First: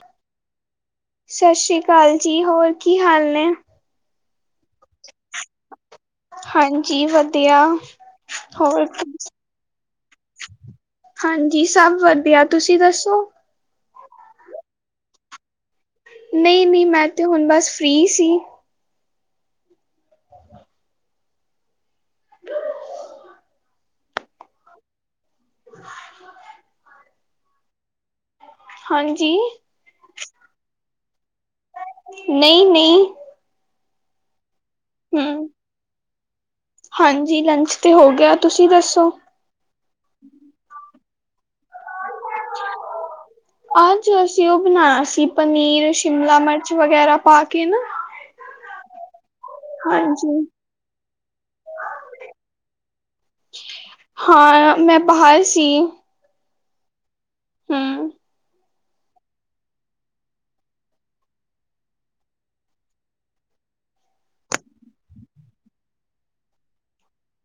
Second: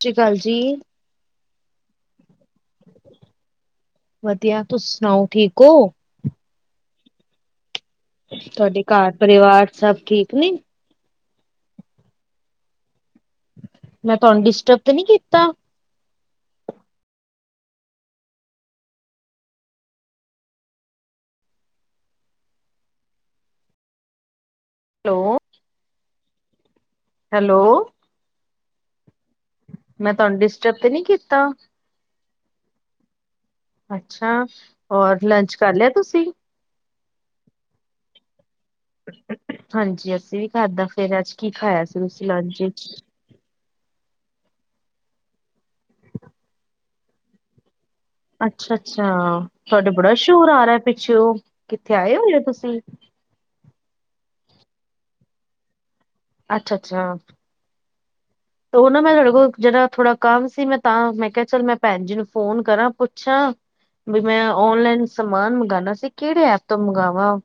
ਚੀ ਕਲ ਜੀ। ਸਸ਼੍ਰੀ ਕਾਲ ਜੀ ਹੋਰ ਕੀ ਹਾਲ ਨੇ? ਵਧੀਆ ਤੁਸੀ ਸੁਣਾਓ ਠੀਕ ਓ? ਹਾਂਜੀ ਵਧੀਆ। ਤਾਡੇ ਹੋਰ ਘਰ ਪਰਿਵਾਰ ਸਭ ਠੀਕ ਨੇ? ਹਾਂਜੀ ਸਬ ਵਧੀਆ ਤੁਸੀਂ ਦੱਸੋ? ਮੈਂ ਤੁਹਾਨੂੰ ਡਿਸਟਰਬ ਤੇ ਨੀ ਕੀਤਾ। ਨਹੀ-ਨਹੀ ਮੈਂ ਤੇ ਹੁਣ ਬਸ ਫਰੀ ਸੀ। ਲੋ [inaudible] ਹੈਲੋ ਹਾਂਜੀ। ਮੈਂ ਤਾਨੂੰ ਡਿਸਟਰਬ 'ਤੇ ਨੀ ਕੀਤਾ, ਨਹੀਂ-ਨਹੀਂ ਅੱਛਾ। ਹੌਰ ਹੂੰ, ਲੰਚ ਕਰ ਲਿਆ ਤੁਸੀਂ? ਹਾਂਜੀ ਲੰਚ 'ਤੇ ਹੋ ਗਿਆ ਤੁਸੀਂ ਦੱਸੋ? ਹਾਂਜੀ ਅਸੀਂ ਵੀ ਖਾਧਾ ਫਿਰ ਅੱਜ ਕੀ ਖਾਇਆ ਸੀ ਤੁਸੀਂ ਲੰਚ ਵਿੱਚ? ਅੱਜ ਅਸੀਂ ਉਹ ਬਣਾਇਆ ਸੀ ਪਨੀਰ, ਸ਼ਿਮਲਾ ਮਿਰਚ ਵਗੈਰਾ ਪਾ ਕੇ ਨਾ। ਅੱਛਾ-ਅੱਛਾ ਤੁਹਾਡੇ ਬੜਾ ਹਾਂਜੀ, ਛੋਰ ਆ ਰਿਹਾ ਪਿੱਛੇਓ, ਕਿੱਥੇ ਆਏ ਹੋਏ ਓ ਤੁਸੀਂ? ਹਾਂ ਮੈਂ ਬਾਹਰ ਸੀ। ਅੱਛਾ-ਅੱਛਾ। ਹੂੰ ਤੇ ਉਹ ਨਾ ਮੈਂ ਤੁਹਾਡੇ ਕੋਲ ਜਰਾ ਥੋੜਾ ਕੰਮ ਸੀ ਮੈਂ ਤਾਂ ਮੈਂ ਕਿਹਾ ਚੱਲ ਮੈਂ ਭੈਣ ਜੀ ਨੂੰ ਫੋਨ ਕਰਾਂ ਪੁੱਛਾਂ। ਬਈ ਮੈਂ ਓਨਲਾਈਨ ਸਮਾਨ ਮੰਗਵਾਉਣਾ ਸੀ, ਕਿਹੜੇ ਐਪ ਤੋਂ ਮੰਗਵਾਵਾ।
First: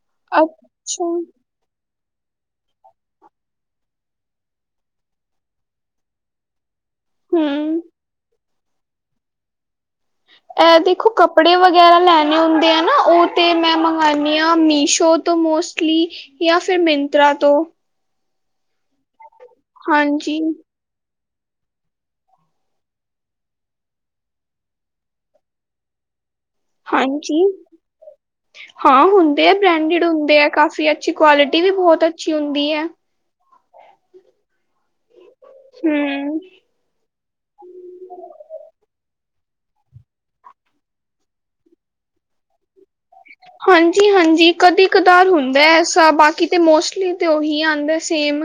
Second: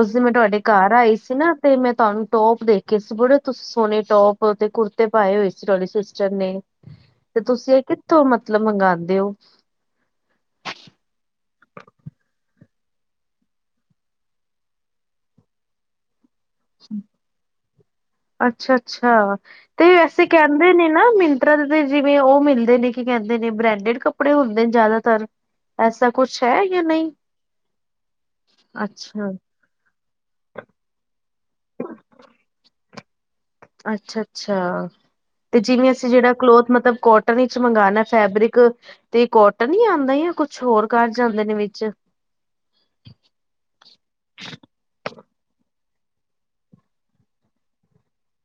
ਉਸ ਦਿਨ ਮੈਂ ਤੁਹਾਡੇ ਘਰ ਅੱਛਾ, ਆਈ ਸੀ ਨਾ। ਤੇ ਮੈਂ ਤੁਹਾਨੂੰ ਟੋਪ ਦੇਖੇ ਸੀ ਬੜੇ ਤੁ ਸੋਹਣੇ ਟੋਪ ਤੇ ਕੁੜ। ਤੇ ਪਾਏ ਹੋਏ ਸੀ ਤੁਹਾਡੀ ਸਿਸਟਰ ਨੇ ਤੇ, ਤੁਸੀਂ ਹੂੰ ਇਹ ਕਿੱਥੋਂ ਮਤਲਬ ਮੰਗਵਾਉਂਦੇ ਹੋ। ਐਹ ਦੇਖੋ ਕੱਪੜੇ ਵਗੈਰਾ ਲੈਣੇ ਹੁੰਦੇ, ਆ ਨਾ ਉਹ ਤੇ ਮੈਂ ਮੰਗਾਉਂਦੀ ਹਾਂ ਮੀਸ਼ੋ। ਤੋਂ ਮੋਸਟਲੀ ਜਾਂ ਫੇਰ ਮਿੰਤਰਾ ਤੋਂ। ਅੱਛਾ -ਅੱਛਾ ਤੇ ਵੈਸੇ, ਹਾਂਜੀ ਕਹਿੰਦੇ ਨੇ ਨਾ ਮਿੰ। ਤਰਾਂ ਦੇ ਜਿਵੇਂ ਉਹ ਮਿਲਦੇ ਨੇ ਕੀ ਕਹਿੰਦੇ ਨੇ, ਬ੍ਰੈਂਡਡ ਕੱਪੜੇ ਹੁੰਦੇ ਨੇ ਜ਼ਿਆਦਾਤਰ। ਐਸਾ ਕੁਛ ਹੈ, ਜਾਂ ਨਹੀ, ਹਾਂਜੀ ਅੱਛਾ। ਬ੍ਰੈਂਡਡ ਹੁੰਦੇ, ਕਾਫੀ ਅੱਛੀ ਕੁਆਲਿਟੀ ਵੀ ਬਹੁਤ ਅੱਛੀ ਹੁੰਦੀ ਹੈ। ਅੱਛਾ-ਅੱਛਾ ਤੇ ਜਿਵੇਂ, ਅਸੀਂ ਜਿਹੜਾ ਹਮ ਕਲੋਥ ਮਤਲਬ ਕੋ। ਵਿੱਚ ਮੰਗਉਣਾ ਫੈਬਰਿਕ ਤੇ, ਕੋਟਨ ਹੀ ਆਉਂਦਾ ਆ, ਕੁਛ ਹੋਰ ਕਾਰਜ ਆਉਂਦੇ ਨੇ ਵਿੱਚ। [unintelligible] [unintelligible] ਹਾਂਜੀ-ਹਾਂਜੀ ਕਦੇ ਕਧਾਰ ਹੁੰਦਾ, ਐਸਾ ਬਾਕੀ ਤੇ, ਮੋਸਟਲੀ ਤੇ ਉਹੀ ਆਉਂਦਾ ਸੇਮ।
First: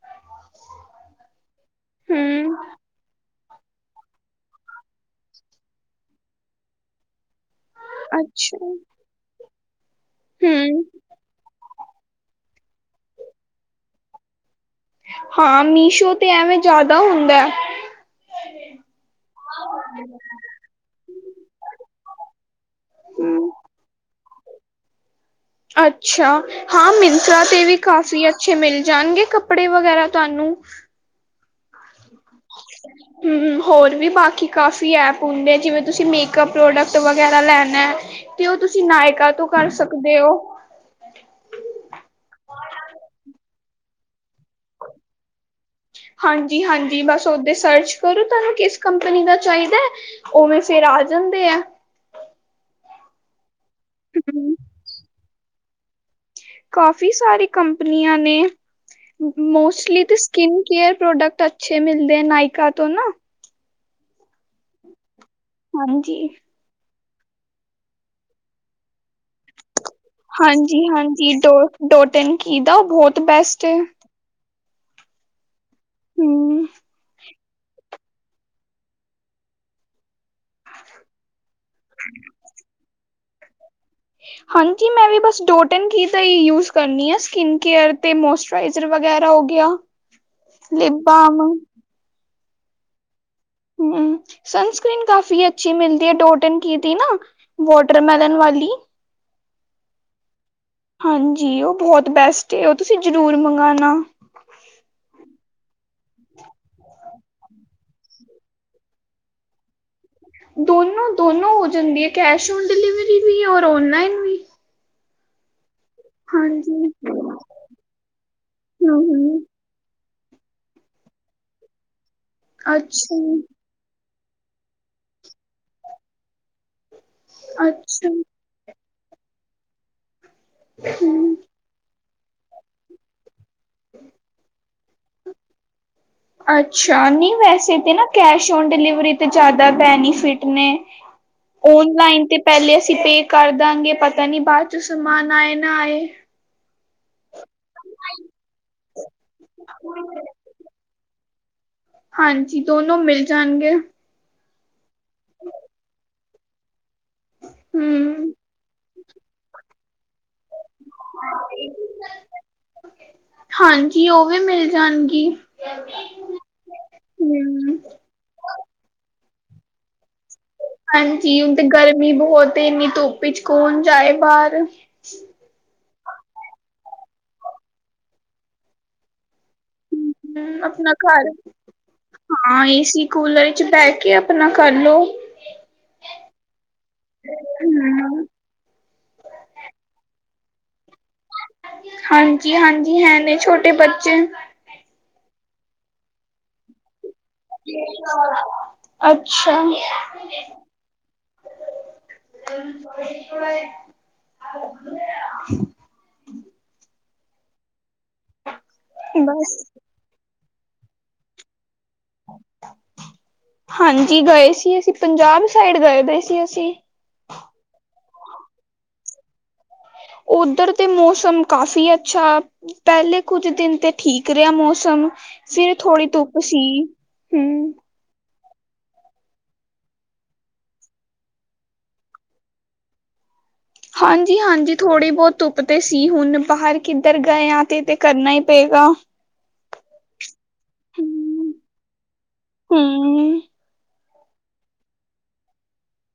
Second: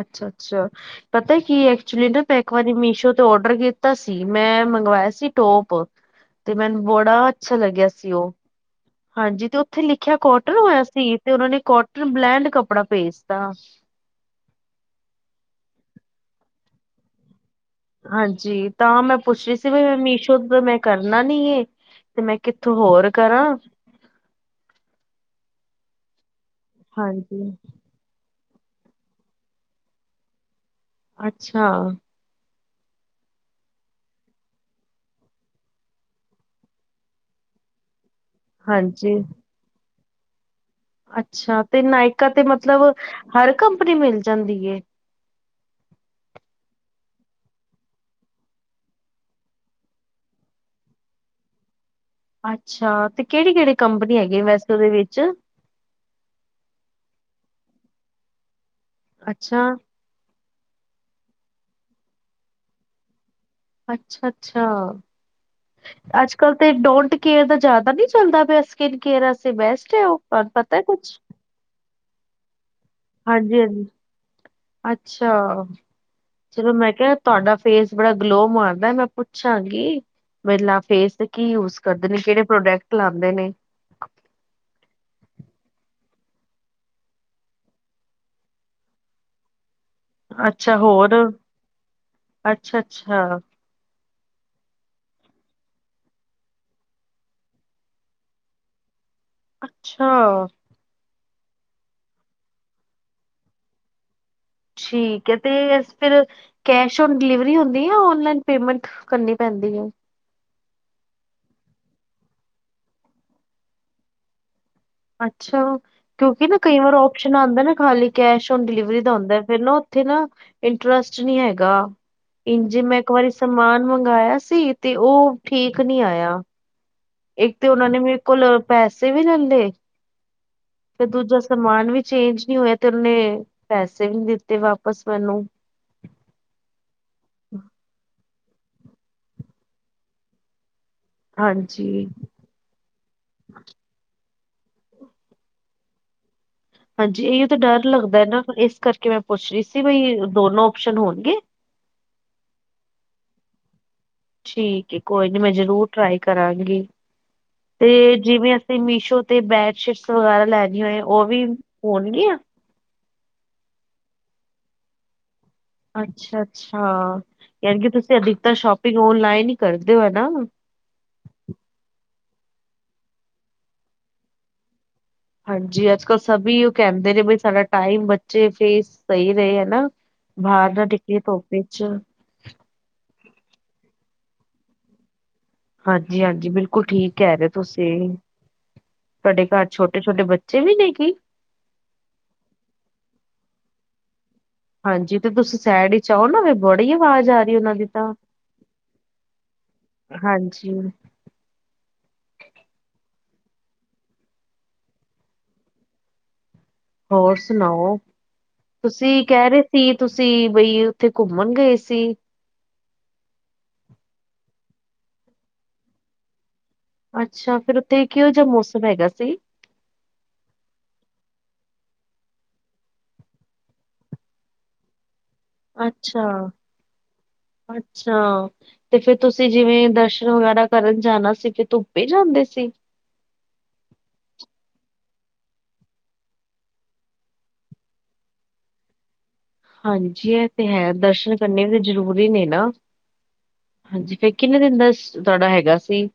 ਅੱਛਾ-ਅੱਛਾ, ਪਤਾ ਕਿ ਐਚੁਲੀ ਨਾ ਹਮ ਪੈਕਵੀ ਮੀਸ਼ੋ। ਔਡਰ ਕੀਤਾ ਸੀ, ਮੈਂ ਮੰਗਵਾਇਆ ਸੀ ਟੋਪ ਤੇ ਮੈਨੂੰ ਬੜਾ ਅੱਛਾ ਲੱਗਿਆ ਸੀ। ਉਹ ਅੱਛਾ ਹਾਂਜੀ, ਤੇ ਉੱਥੇ ਲਿਖਿਆ ਕੋਟਨ ਹਮ ਹੋਇਆ ਸੀ। ਤੇ ਉਹਨਾਂ ਨੇ ਕੋਟਨ ਬਲੈਂਡ ਕੱਪੜਾ ਭੇਜਤਾ। ਹਾਂ ਮੀਸ਼ੋ ਤੇ ਐਵੇਂ ਜ਼ਿਆਦਾ ਹੁੰਦਾ ਹੈ। ਹਾਂਜੀ ਤਾਂ ਮੈਂ ਪੁੱਛ ਰਹੀ ਸੀ, ਵੀ ਮੀਸ਼ੋ ਤੋਂ, ਮੈਂ ਕਰਨਾ ਨੀ ਇਹ। ਤੇ ਮੈਂ ਕਿੱਥੋਂ ਹੋਰ ਕਰਾਂ। ਅੱਛਾ ਹਾਂ ਮਿੰਸਰਾ ਹਾਂਜੀ ਤੇ ਵੀ। ਕਾਫੀ ਅੱਛੇ ਮਿਲ ਜਾਣਗੇ ਕੱਪੜੇ ਵਗੈਰਾ ਤੁਹਾਨੂੰ। ਅੱਛਾ। ਹੂ, ਹੋਰ ਵੀ ਬਾਕੀ ਕਾਫ਼ੀ ਐਪ ਹੁੰਦੇ, ਜਿਵੇਂ ਤੁਸੀਂ ਮੇਕਅਪ ਪ੍ਰੋਡਕਟ ਵਗੈਰਾ ਲੈਣਾ ਹੈ। ਤੇ ਉਹ ਤੁਸੀਂ ਹਾਂਜੀ ਨਾਇਕਾ ਤੋਂ ਕਰ ਸਕਦੇ ਹੋ। ਅੱਛਾ, ਤੇ ਨਾਇਕਾ ਤੇ ਮਤਲਬ ਹਰ ਕੰਪਨੀ ਮਿਲ ਜਾਂਦੀ ਹੈ। ਹਾਂਜੀ-ਹਾਂਜੀ ਬਸ ਓਦ ਸਰਚ ਕਰੋ, ਤੁਹਾਨੂੰ ਕਿਸ ਕੰਪਨੀ ਦਾ ਚਾਹੀਦਾ ਹੈ। ਉਵੇਂ ਫੇਰ ਆ ਜਾਂਦੇ ਆ। ਅੱਛਾ ਤੇ ਕਿਹੜੀ-ਕਿਹੜੀ, ਕੰਪਨੀ ਹੈਗੀ ਵੈਸੋ ਦੇ ਵਿੱਚ। ਕਾਫੀ ਸਾਰੇ ਕੰਪਨੀਆਂ ਨੇ ਅੱਛਾ। ਮੋਸਟਲੀ ਤੇ। ਸਕਿਨ ਕੇਅਰ ਪ੍ਰੋਡਕਟ ਅੱਛੇ, ਮਿਲਦੇ ਨਾਇਕਾ ਤੋਂ ਨਾ। ਅੱਛਾ-ਅੱਛਾ ਹਾਂਜੀ ਅੱਜ-ਕੱਲ ਤੇ, ਡੋਂਟ ਕੇਅਰ ਦਾ ਜ਼ਿਆਦਾ ਨਹੀਂ ਚੱਲਦਾ ਪਿਆ। ਕਿ ਕਿਸ ਬੈਸਟ ਹੈ, ਉਹ ਤੁਹਾਨੂੰ ਪਤਾ ਹਾਂਜੀ ਕੁਛ ਹਾਂਜੀ ਡੋ ਡੋਟਨ ਕੀ ਦਾ ਉਹ ਬਹੁਤ ਬੈਸਟ ਹੈ ਹਾਂਜੀ-ਹਾਂਜੀ। ਅੱਛਾ ਹਮ ਚਲੋ ਮੈਂ ਕਿਹਾ। ਤੁਹਾਡਾ ਫੇਸ ਬੜਾ ਗਲੋ ਮਾਰਦਾ, ਮੈਂ ਪੁੱਛਾਂਗੀ। ਮਤਲਬ ਫੇਸ ਕੀ ਯੂਜ ਕਰਦੇ ਨੇ, ਕਿਹੜੇ ਪ੍ਰੋਡਕਟ ਲਾਦੇ ਨੇ। ਹਾਂਜੀ, ਮੈਂ ਵੀ ਬਸ ਡੋਟਨ ਘੀ ਦਾ ਹੀ ਯੂਜ ਕਰਨੀ ਆ ਸਕਿਨ ਕੇਅਰ ਤੇ ਮੋਸਟ। ਟ੍ਰਜ਼ਰ ਵਗੈਰਾ ਹੋ ਗਿਆ। ਅੱਛਾ, ਲਿਪ ਹੋਰ ਬਾਮ ਅੱਛਾ-ਅੱਛਾ। ਹੂ, ਸਨਸਕ੍ਰਰੀਨ ਕਾਫ਼ੀ ਅੱਛੀ ਮਿਲਦੀ ਹੈ, ਡੋਟਨ ਕੀ ਤੀ ਨਾ। ਵਾਟਰਮੈਲਨ ਵਾਲੀ। ਅੱਛਾ। ਹਾਂਜੀ ਉਹ ਬਹੁਤ ਬੈਸਟ, ਉਹ ਤੁਸੀਂ ਜ਼ਰੂਰ ਮੰਗਵਾਉਣਾ। ਠੀਕ ਹੈ ਤੇ ਫਿਰ। ਕੈਸ਼ ਔਨ ਡਿਲੀਵਰੀ ਹੁੰਦੀ ਆ, ਔਨਲਾਈਨ ਪੇਮੈਂਟ ਕਰਨੀ ਪੈਂਦੀ ਹੈ। ਦੋਨੋਂ, ਦੋਨੋਂ ਹੋ ਜਾਂਦੀ ਹੈ, ਕੈਸ਼ ਔਨ ਡਿਲੀਵਰੀ ਵੀ ਔਰ ਔਨਲਾਈਨ ਵੀ। ਅੱਛਾ, ਕਿਉਂਕਿ ਨਾ ਕਈ ਹਾਂਜੀ ਵਾਰ ਓਸ਼ਨ ਆਉਂਦਾ ਨਾ ਖਾਲੀ ਕੈਸ਼ ਨ, ਡਿਲੀਵਰੀ ਹਮ ਦਾ ਹਮ ਹੁੰਦਾ ਫਿਰਰ ਨਾ। ਉਥੇ ਨਾ ਇੰਟਰਸਟ ਨੀ ਹੈਗਾ, ਇੰਜੇ ਮੈਂ, ਇੱਕ ਅੱਛਾ ਵਾਰੀ ਸਮਾਨ ਮੰਗਵਾਇਆ ਸੀ। ਤੇ ਉਹ ਠੀਕ ਨੀ ਆਇਆ। ਇੱਕ ਤੇ ਉਹਨਾ ਨੇ ਅੱਛਾ ਮੇਰੇ ਕੋਲ ਪੈਸੇ ਵੀ, ਲੈਂਲੇ ਤੇ ਹਮ ਦੂਜਾ ਸਮਾਨ ਵੀ ਚੇਂਜ ਨੀ ਹੋਇਆ। ਤੇ ਉਨੇ ਪੈਸੇ ਵੀ, ਨੀ ਦਿੱਤੇ ਵਾਪਸ ਮੈਨੂੰ ਅੱਛਾ ਨਹੀਂ ਵੈਸੇ ਤਾਂ, ਨਾ ਕੈਸ਼ ਔਨ ਡਿਲੀਵਰੀ ਤੇ ਜ਼ਿਆਦਾ ਬੈਨੀਫਿਟ ਨੇ, ਹਾਂਜੀ ਓਨਲਾਈਨ ਤੇ ਪਹਿਲੇ ਅਸੀਂ ਪੇ ਕਰ ਦਾਂਗੇ ਪਤਾ ਨੀ ਬਾਅਦ ਚ, ਸਮਾਨ ਆਏ ਨਾ, ਆਏ ਹਾਂਜੀ, ਇਹੀ ਉਹ ਤਾਂ ਡਰ ਲੱਗਦਾ ਨਾ, ਇਸ ਕਰਕੇ ਮੈਂ, ਪੁੱਛ ਰਹੀ ਸੀ। ਬਈ ਦੋਨੋ ਓਪਸ਼ਨ ਹੋਣਗੇ! ਹਾਂਜੀ, ਦੋਨੋ ਮਿਲ ਜਾਣਗੇ। ਠੀਕ ਐ ਕੋਈ ਨੀ ਮੈਂ ਜਰੂਰ ਟਰਾਈ ਕਰਾਂਗੀ ਤੇ ਹੂੰ। ਜਿਵੇਂ ਅਸੀਂ ਮੀਸ਼ੋ ਤੇ ਬੈਡਸ਼ੀਟਸ ਵਗੈਰਾ ਲੈਣੀ ਹੋਏ ਉਹ ਵੀ ਹੋਣਗੀਆਂ? ਹਾਂਜੀ, ਉਹ ਵੀ ਮਿਲ ਜਾਣਗੀ। ਅੱਛਾ- ਅੱਛਾ, ਹੂੰ। ਯਾਨ ਕਿ ਤੁਸੀਂ ਅਧਿਕਤ ਸ਼ੋਪਿੰਗ ਓਨਲਾਈਨ ਹੀ ਕਰਦੇ ਹੋ ਨਾ? ਹਾਂਜੀ, ਹੁਣ ਤੇ ਗਰਮੀ ਬਹੁਤ ਐ ਇੰਨੀ ਧੋਪ ਚ ਕੌਣ ਜਾਏ ਬਾਹਰ। ਹਾਂਜੀ ਅੱਜ- ਕੱਲ੍ਹ ਸਭੀ ਉਹ ਕਹਿੰਦੇ ਨੇ ਬਈ ਸਾਡਾ ਟਾਈਮ ਬੱਚੇ ਫੇ ਸਹੀ ਰਹੇ। ਹਾ ਨਾ ਹੂੰ ਬਾਹਰ ਨਾ ਆਪਣਾ ਤੀਕਲੀ ਘਰ ਧੁੱਪ ਵਿਚ। ਹਾਂ ਏਸੀ ਕੂਲਰ ਚੇ ਬਹਿ ਕੇ ਆਪਣਾ ਕਰਲੋ। ਹਾਂਜੀ -ਹਾਂਜੀ ਬਿਲਕੁਲ ਠੀਕ ਕਹਿ ਰਹੇ ਤੁਸੀਂ। ਹੂੰ ਤੁਹਾਡੇ ਘਰ ਛੋਟੇ- ਛੋਟੇ ਬੱਚੇ ਵੀ ਨੇ ਕੀ? ਹਾਂਜੀ- ਹਾਂਜੀ ਹੈ ਨੇ ਛੋਟੇ ਬੱਚੇ। ਹਾਂਜੀ ਤੇ ਤੁਸੀਂ ਸੈਡ ਵਿਚ ਆਓ ਨਾ ਵੀ ਬੜੀ ਆਵਾਜ਼ ਆ ਰਹੀ ਉਹਨਾਂ ਦੀ ਤਾਂ ਅੱਛਾ। [inaudible] ਹਾਂਜੀ ਹੋਰ ਸੁਣਾਓ? ਤੁਸੀਂ ਕਹਿ ਬਸ ਰਹੇ ਸੀ ਤੁਸੀਂ ਬਈ ਉੱਥੇ ਘੁੰਮਣ ਗਏ ਸੀ। ਹਾਂਜੀ, ਗਏ ਸੀ ਅਸੀਂ ਪੰਜਾਬ ਸਾਈਡ ਗਏ ਸੀ ਅਸੀਂ। ਅੱਛਾ, ਫੇਰ ਉੱਥੇ ਕਿਹੋ ਜਿਹਾ ਮੌਸਮ ਹੈਗਾ ਸੀ? ਉੱਧਰ ਤੇ ਮੌਸਮ ਕਾਫ਼ੀ ਅੱਛਾ ਪਹਿਲੇ ਕੁੱਝ ਦਿਨ ਤੇ ਠੀਕ ਰਿਹਾ ਮੌਸਮ। ਫਿਰ ਥੋੜੀ ਅੱਛਾ ਧੁੱਪ ਸੀ ਹੂ। ਅੱਛਾ। ਤੇ ਫੇਰ ਤੁਸੀਂ ਜਿਵੇਂ ਦਰਸ਼ਨ ਵਗੈਰਾ ਕਰਨ ਜਾਣਾ ਸੀ ਫ ਧੁੱਪੇ ਜਾਂਦੇ ਸੀ? ਹਾਂਜੀ-ਹਾਂਜੀ ਥੋੜ੍ਹੀ ਬਹੁਤ ਧੁੱਪ ਤੇ ਸੀ ਹੁਣ ਬਾਹਰ ਕਿੱਧਰ ਗਏ ਹ ਤੇ ਤੇ ਕਰਨਾ ਹੀ ਪਏਗਾ। ਹਾਂਜੀ, ਇਹ ਤੇ ਹੈ ਦਰਸ਼ਨ ਹਮ ਕਰਨੇ ਵੀ ਜ਼ਰੂਰੀ ਨੇ ਨਾ। ਹਮ ਜੀ, ਫਿਰ ਕਿੰਨੇ ਦਿਨ ਦਾ ਤੁਹਾਡਾ ਹੈਗਾ ਸੀ?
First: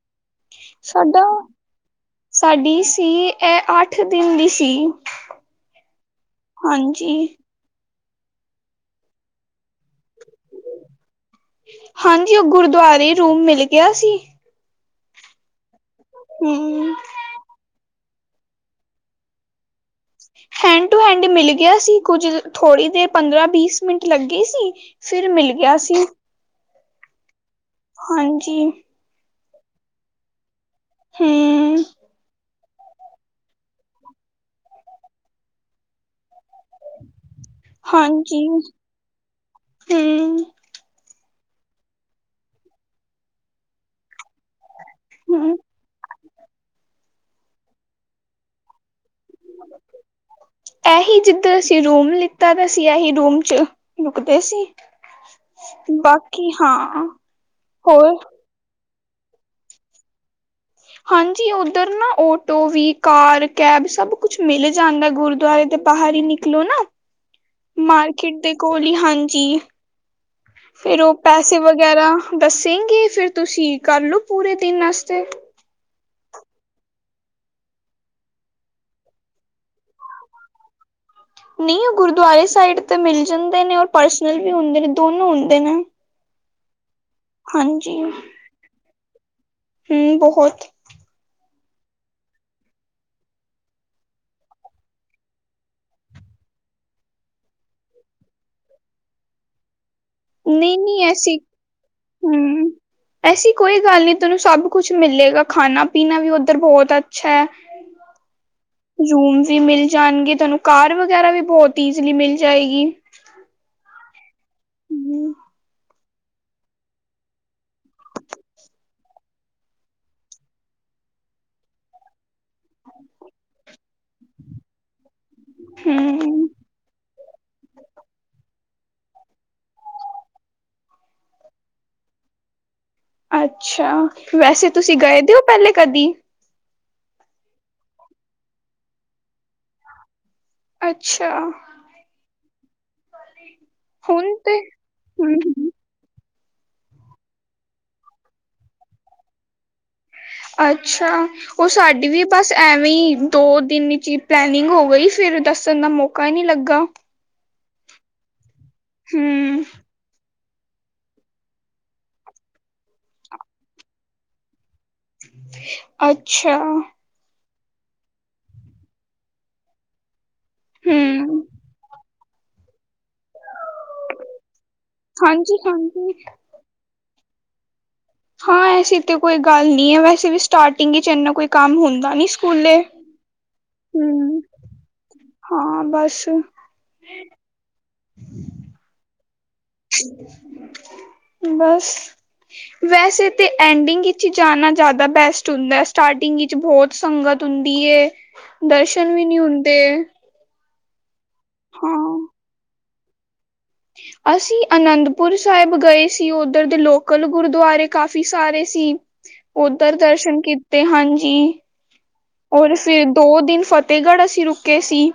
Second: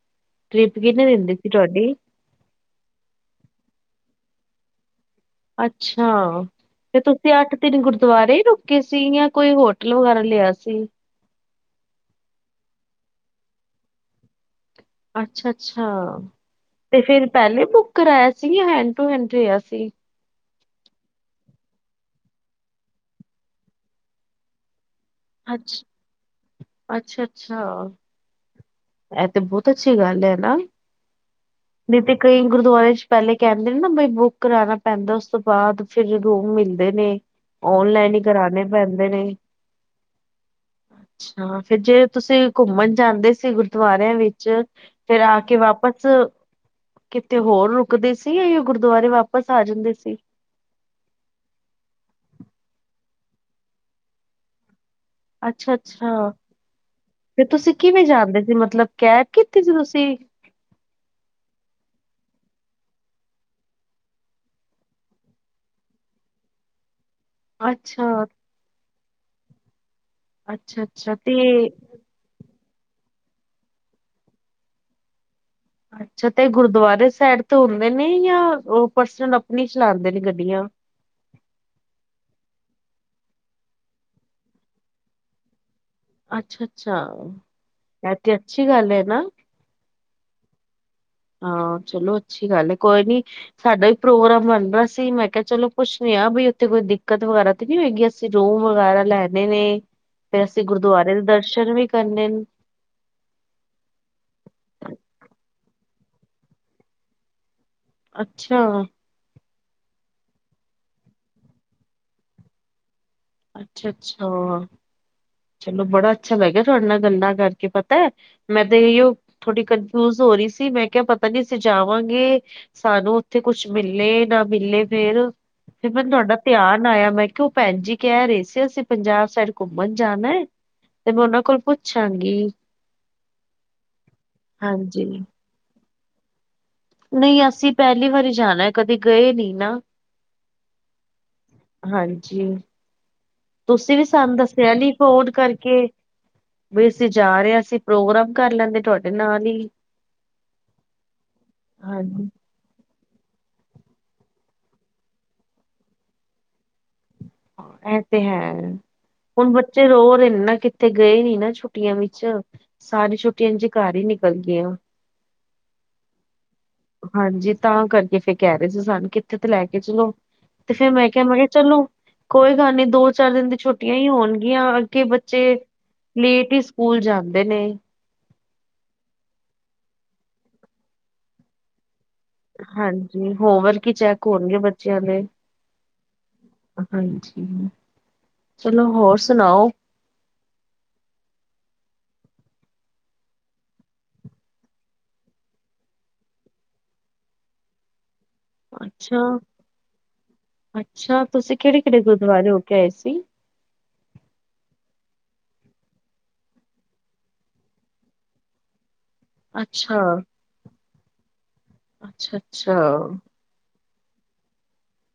ਟ੍ਰਿਪ ਕਿੰਨੇ ਸਾਡਾ ਦਿਨ ਦੀ ਸੀ ਤੁਹਾਡੀ? ਸਾਡੀ ਸੀ ਇਹ ਅੱਠ ਦਿਨ ਦੀ ਸੀ। ਅੱਛਾ ਤੇ ਹਾਂਜੀ ਤੁਸੀਂ ਅੱਠ ਤੇ ਗੁਰਦੁਆਰੇ ਹੀ ਰੁਕੇ ਸੀ ਯ ਕੋਈ ਹੋਟਲ ਵਗੈਰਾ ਲਿਆ ਸੀ? ਹਾਂਜੀ, ਉ ਗੁਰਦੁਆਰੇ ਰੂਮ ਮਿਲ ਗਿਆ ਸੀ। ਅੱਛਾ- ਅੱਛਾ, ਹਮ ਤੇ ਫੇਿਰ ਪਹਿਲੇ ਬੁੱਕ ਕਰਾਇਆ ਸੀ ਯ ਹੈਂਡ ਟੂ ਹੈਂਡ ਰਿਹਾ ਸੀ? ਹੈਂਡ ਟੂ ਹੈਂਡ ਮਿਲ ਗਿਆ ਸੀ ਕੁੱਝ ਥੋੜ੍ਹੀ ਦੇਰ ਪੰਦਰਾਂ ਬੀਸ ਮਿੰਟ ਲੱਗੇ ਸੀ। ਫਿਰ ਮਿਲ ਗਿਆ ਅੱਛ ਸੀ। ਅੱਛਾ- ਅੱਛਾ। ਹਾਂਜੀ। ਇਹ ਤੇ ਬਹੁਤ ਅੱਛੀ ਗੱਲ ਹੈ ਨਾ, ਹੂੰ ਨਹੀਂ ਤੇ ਕਈ ਗੁਰਦੁਆਰੇ ਚੇ ਪਹਿਲੇ ਕਹਿੰਦੇ ਨੇ ਨਾ ਬਈ ਬੁੱਕ ਕਾਰਣਾ ਪੈਂਦਾ ਉਸ ਤੋਂ ਬਾਅਦ ਫਿਰ ਰੋ ਮਿਲਦ ਨੇ ਓਨਲਾਈਨ ਹੀ ਹਾਂਜੀ ਕਰਾਣੇ ਪੈਂਦੇ ਨੇ। ਹੂੰ ਅੱਛਾ। ਫਿਰ ਜੇ ਤੁਸੀਂ ਘੁੰਮਣ ਜਾਂਦੇ ਸੀ ਗੁਰਦੁਆਰਿਆਂ ਵਿੱਚ ਫਿਰ ਆ ਕੇ ਹੂੰ ਵਾਪ ਬਸ, ਕਿਤੇ ਹੋਰ ਰੁਕਦੇ ਸੀ ਯ ਗੁਰਦੁਆਰੇ ਵਾਪਸ ਆ ਜਾਂਦੇ ਸੀ? ਇਹੀ ਜਿੱਧਰ ਅਸੀਂ ਰੂਮ ਲਿੱਤਾ ਤਾਂ ਅਸੀਂ ਇਹੀ ਰੂਮ ਚ ਰੁਕਦੇ ਸੀ। ਅੱਛਾ- ਅੱਛਾ ਬਾਕੀ ਹਾਂ ਤੇ ਤੁਸੀਂ ਕਿਵੇਂ ਹੋਰ ਜਾਦੇ ਸੀ ਮਤਲਬ ਕੈਬ ਕੀਤੀ ਸੀ ਤੁਸੀਂ? ਹਾਂਜੀ, ਉੱਧਰ ਨਾ ਓਟੋ ਵੀ ਕਾਰ ਕੈਬ ਸਭ ਕੁਛ ਮਿਲ ਜਾਂਦਾ ਗੁਰਦੁਆਰੇ ਦੇ ਬਾਹਰ ਹੀ ਨਿਕ ਲੋ ਨਾ ਅੱਛਾ ਮਾਰਕੀਟ ਦੇ ਕੋਲ ਹੀ ਹਾਂਜੀ। ਅੱਛਾ ਫੇਰ ਔ ਅੱਛਾ ਪੈਸੇ ਤੇ ਵਗੈਰਾ ਦੱਸੇਂਗੀ ਫੇਰ ਤੁਸੀਂ ਕਰਲੋ ਪੂਰੇ ਦਿਨ ਵਾਸਤੇ ਅੱਛਾ ਤੇ ਗੁਰਦੁਆਰੇ ਸਾਈਡ ਤੋਂ ਹੁੰਦੇ ਨੇ ਯਾਂ ਔ ਪਰਸਨਲ ਆਪਣੀ ਚਲਾਂਦੇ ਨੇ ਗੱਡੀਆਂ ਨੀ ਗੁਰੂਦੁਆਰੇ ਸਾਈਡ ਤੇ ਮਿਲ ਜਾਂਦੇ ਨੇ ਔਰ ਪਰਸਨਲ ਵੀ ਹੁੰਦੇ ਨੇ ਦੋਨੋ ਹੁੰਦੇ ਨੇ ਅੱਛਾ-ਅਛਾ ਹਾਂਜੀ ਐ ਤੇ ਅੱਛੀ ਗੱਲ ਏ ਨਾ ਠੀਕੇ ਫਿਟ ਹਾਂ ਚਲੋ ਅੱਛੀ ਗੱਲ ਏ ਕੋਈ ਨੀ ਸਾਡਾ ਈ ਪ੍ਰੋਗਰਾਮ ਬਣ ਰਿਆ ਸੀ ਮੈਂ ਕਿਹਾ ਚਲੋ ਪੁੱਛਨੀ ਆ ਬਈ ਏਥੇ ਕੋਈ ਦਿੱਕਤ ਵਗੈਰਾ ਨੀ ਹੋਏਗੀ ਅਸੀਂ ਰੂਮ ਵਗੈਰਾ ਲੈਣੇ ਨੇ ਫੇਰ ਅਸੀਂ ਨਹੀਂ ਨਹੀਂ ਗੁਰਦੁਆਰੇ ਦੇ ਐਸੀ ਦਰਸ਼ਨ ਵੀ ਕਰਨੇ ਨੇ ਹੂੰ ਐਸੀ ਕੋਈ ਗੱਲ ਨੀ ਤੇਨੂੰ ਸਭ ਕੁਛ ਮਿਲੇਗਾ ਖਾਣਾ- ਪੀਣਾ ਵੀ ਔਧਰ ਬੋਤ ਅੱਛੈ ਅੱਛਾ [unintelligible] ਰੂਮ ਵੀ ਮਿਲ ਜਾਣਗੇ ਤਾਨੂੰ ਕਾਰ ਵਗੈਰਾ ਵੀ ਬੋਤ ਈਜ਼ਲੀ ਮਿਲ ਜਾਏਗੀ। ਅੱਛਾ -ਅੱਛਾ। ਹਮ [unintelligible] ਚਲੋ ਬੜਾ ਅੱਛਾ ਲਗਿਆ ਤੁਹਾਡੇ ਨਾਲ ਗੰਦਾ ਕਰਕੇ ਪਤਾ ਮੈਂ ਤੇ ਇਔ ਥੋੜੀ ਕਨਫਿਊਜ ਹੋ ਰੀ ਸੀ ਮੈਂ ਕਿਯਾ ਪਤਾ ਨੀ ਅਸੀ ਜਾਵਾਂਗੇ। ਸਾਨੂੰ ਔਥੇ ਕੁਛ ਮਿਲੇ ਨਾ ਮਿਲੇ ਫੇਰ ਮੈਨੂੰ ਤੁਹਾਡਾ [unintelligible] ਹੂੰ ਧੇਯਾਨ ਆਯਾ ਮੈਂ ਕੇਆ ਔਹ ਭੈਣ ਜੀ ਕੈ ਰੇ ਸੀ ਅਸੀਂ ਪੰਜਾਬ ਸਾਈਡ ਘੁੰਮਣ ਜਾਨੈ। ਤੇ ਮੈਂ ਔਨਾਂ ਕੋਲ ਪੁੱਛਾਂਗੀ ਅੱਛਾ ਵੈਸੇ ਤੁਸੀਂ ਹਾਂਜੀ ਗਏ ਦੇ ਹੋ ਪੈਲੇ ਕਦੀ। ਨ ਈ ਅਸੀਂ ਪੈਲੀ ਵਾਰੀ ਜਾਣਾ ਕਦੇ ਗਏ ਨੀ ਨਾ ਅੱਛਾ। ਹਾਂਜੀ ਤੁਸੀਂ ਵੀ ਸਾਨੂੰ ਹੁਣ ਤੇ ਦੱਸਿਆ ਨੀ ਫੋਨ ਹੂੰ ਕਰਕੇ ਵੀ ਅਸੀਂ ਜਾ ਰੇ ਆਂ ਅਸੀਂ ਪ੍ਰੋਗਰਾਮ ਕਰ ਲੈਂਦੇ ਤੁਆਡੇ ਨਾਲ ਈ। ਅੱਛਾ ਔਹ ਸਾਡੀੇ ਵੀ ਹਾਂਜੀ ਬਸ ਚ ਐਵੇਂ ਈ ਦੋ ਦਿਨ ਚ ਪਲੈਨਿੰਗ ਹੋ ਗਈ ਫੇਰ ਦੱਸਣ ਦਾ ਮੌਕਾ ਈ ਨੀ ਲੱਗਾੰ। ਐ ਤੇ ਹੈ ਹੁਣ ਹੂੰ ਬੱਚੇ ਰੋ ਰੇ ਨਾ ਕਿ ਥੇ ਗਯੇ ਨੀ ਨਾ ਛੁੱਟੀਆਂ ਵਿੱਚ ਸਾਰੀ ਛੁੱਟੀਆਂ ਇੰਜ ਘਰ ਈ ਨਿਕਲ ਗੀਯਾਂ। ਅੱਛਾ। ਹਾਂਜੀ ਤਾਂ ਕਰਕੇ ਫੇਰ ਕੈ ਰੇ ਸੀ ਸਾਨੂੰ ਕਿੱਥੇ ਤੇ ਲੈ ਕੇ ਚਲੋ ਤੇ ਫੇਰ ਮੈਂ ਕਿਯਾ ਮੈਂ ਹੂੰ ਕਿਯਾ ਚਲੋ। ਕੋਈ ਗੱਲ ਨਹੀ ਦੋ ਚਾਰ ਦਿਨ ਦੀ ਛੁੱਟੀਆਂ ਈ ਹੋਣਗੀਆਂ ਅੱਗੇ ਬੱਚੇ ਹਾਂਜੀ ਹਾਂਜੀ ਲੇਟ ਹੀ ਸ ਕੂਲ ਜਾਂਦੇ ਨੇ। ਹਾਂ ਐਸੀੇ ਤੇ ਕੋਈ ਗੱਲ ਨਹੀਂ ਏ ਵੈਸੇ ਵੀ ਸਟਾਰਟਿੰਗ ਚ ਏਨਾ ਕੋਈ ਕੰਮ ਹੋਂਦਾ ਨੀ। ਹਾਂਜੀ ਹੋਂਵਰਕ ਈ ਚੈਕ ਹੋਣਗੇ ਬੱਚਿਆਂ ਦੇ ਹਾਂ ਬਸ ਹਾਂਜੀ, ਚਲੋ ਹੋਰ ਸੁਨਾਔ। [unintelligible] ਬਸ ਵੈਸੇ ਤੇ ਐਂਡਿੰਗ ਚੀ ਜਾਣਾ ਜਾਦਾ ਬੈਸਟ ਹੁੰਦਾ ਸਟਾਰਟਿੰਗ ਵਿੱ ਵਿੱਚ ਬੋਤ ਸੰਗਤ ਹੁੰਦੀ ਏ [inaudible] ਦਰਸ਼ਨ ਵੀ ਨੀ ਹੁੰਦੇ। ਅੱਛਾ ਤੁਸੀਂ ਕੇੜੇ- ਕੇੜੇ ਹਾਂ ਗੁਰਦੁਆਰੇ ਹੋ ਕੇ ਆਏ ਸੀ। ਅਸੀਂ ਆਨੰਦਪੁਰ ਸਾਹਿਬ ਗਏ ਸੀ ਔਧਰ ਦੇ ਲੋਕਲ ਗੁਰਦੁਆਰੇ ਕਾਫ਼ੀ ਸਾਰੇ ਸੀ। ਔਧਰ ਅੱਛਾ ਦਰਸ਼ਨ ਕੀਤੇ ਹਨ ਜੀ, ਅੱਛਾ ਔਰ ਅੱਛਾ ਫੇਰ ਦੋ ਦਿਨ ਫਤ ਤੇਹਗੜ੍ਹ ਅਸੀਂ ਰੁਕੇ ਸੀ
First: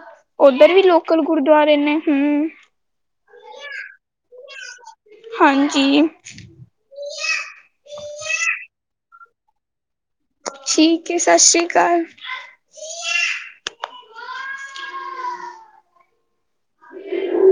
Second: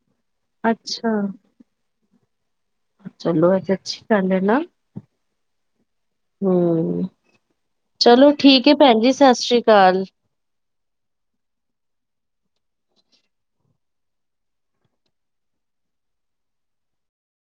ਔਧਰ ਵੀ ਅੱਛਾ ਲੋਕਲ ਗੁਰਦੁਆਰੇ ਨੇ ਹਮ ਚਲੋ ਐ ਤੇ ਅਸੀ ਗਲ ਏ ਨਾ ਹਾਂਜੀ। ਹਮ ਚਲੋ ਠੀਕ ਏ ਭੈਨ ਜੀ ਸਤਿ ਸ੍ਰੀ ਅਕਾਲ। ਠੀਕ ਐ ਸਤ ਸ਼੍ਰੀ ਅਕਾਲ। [inaudible]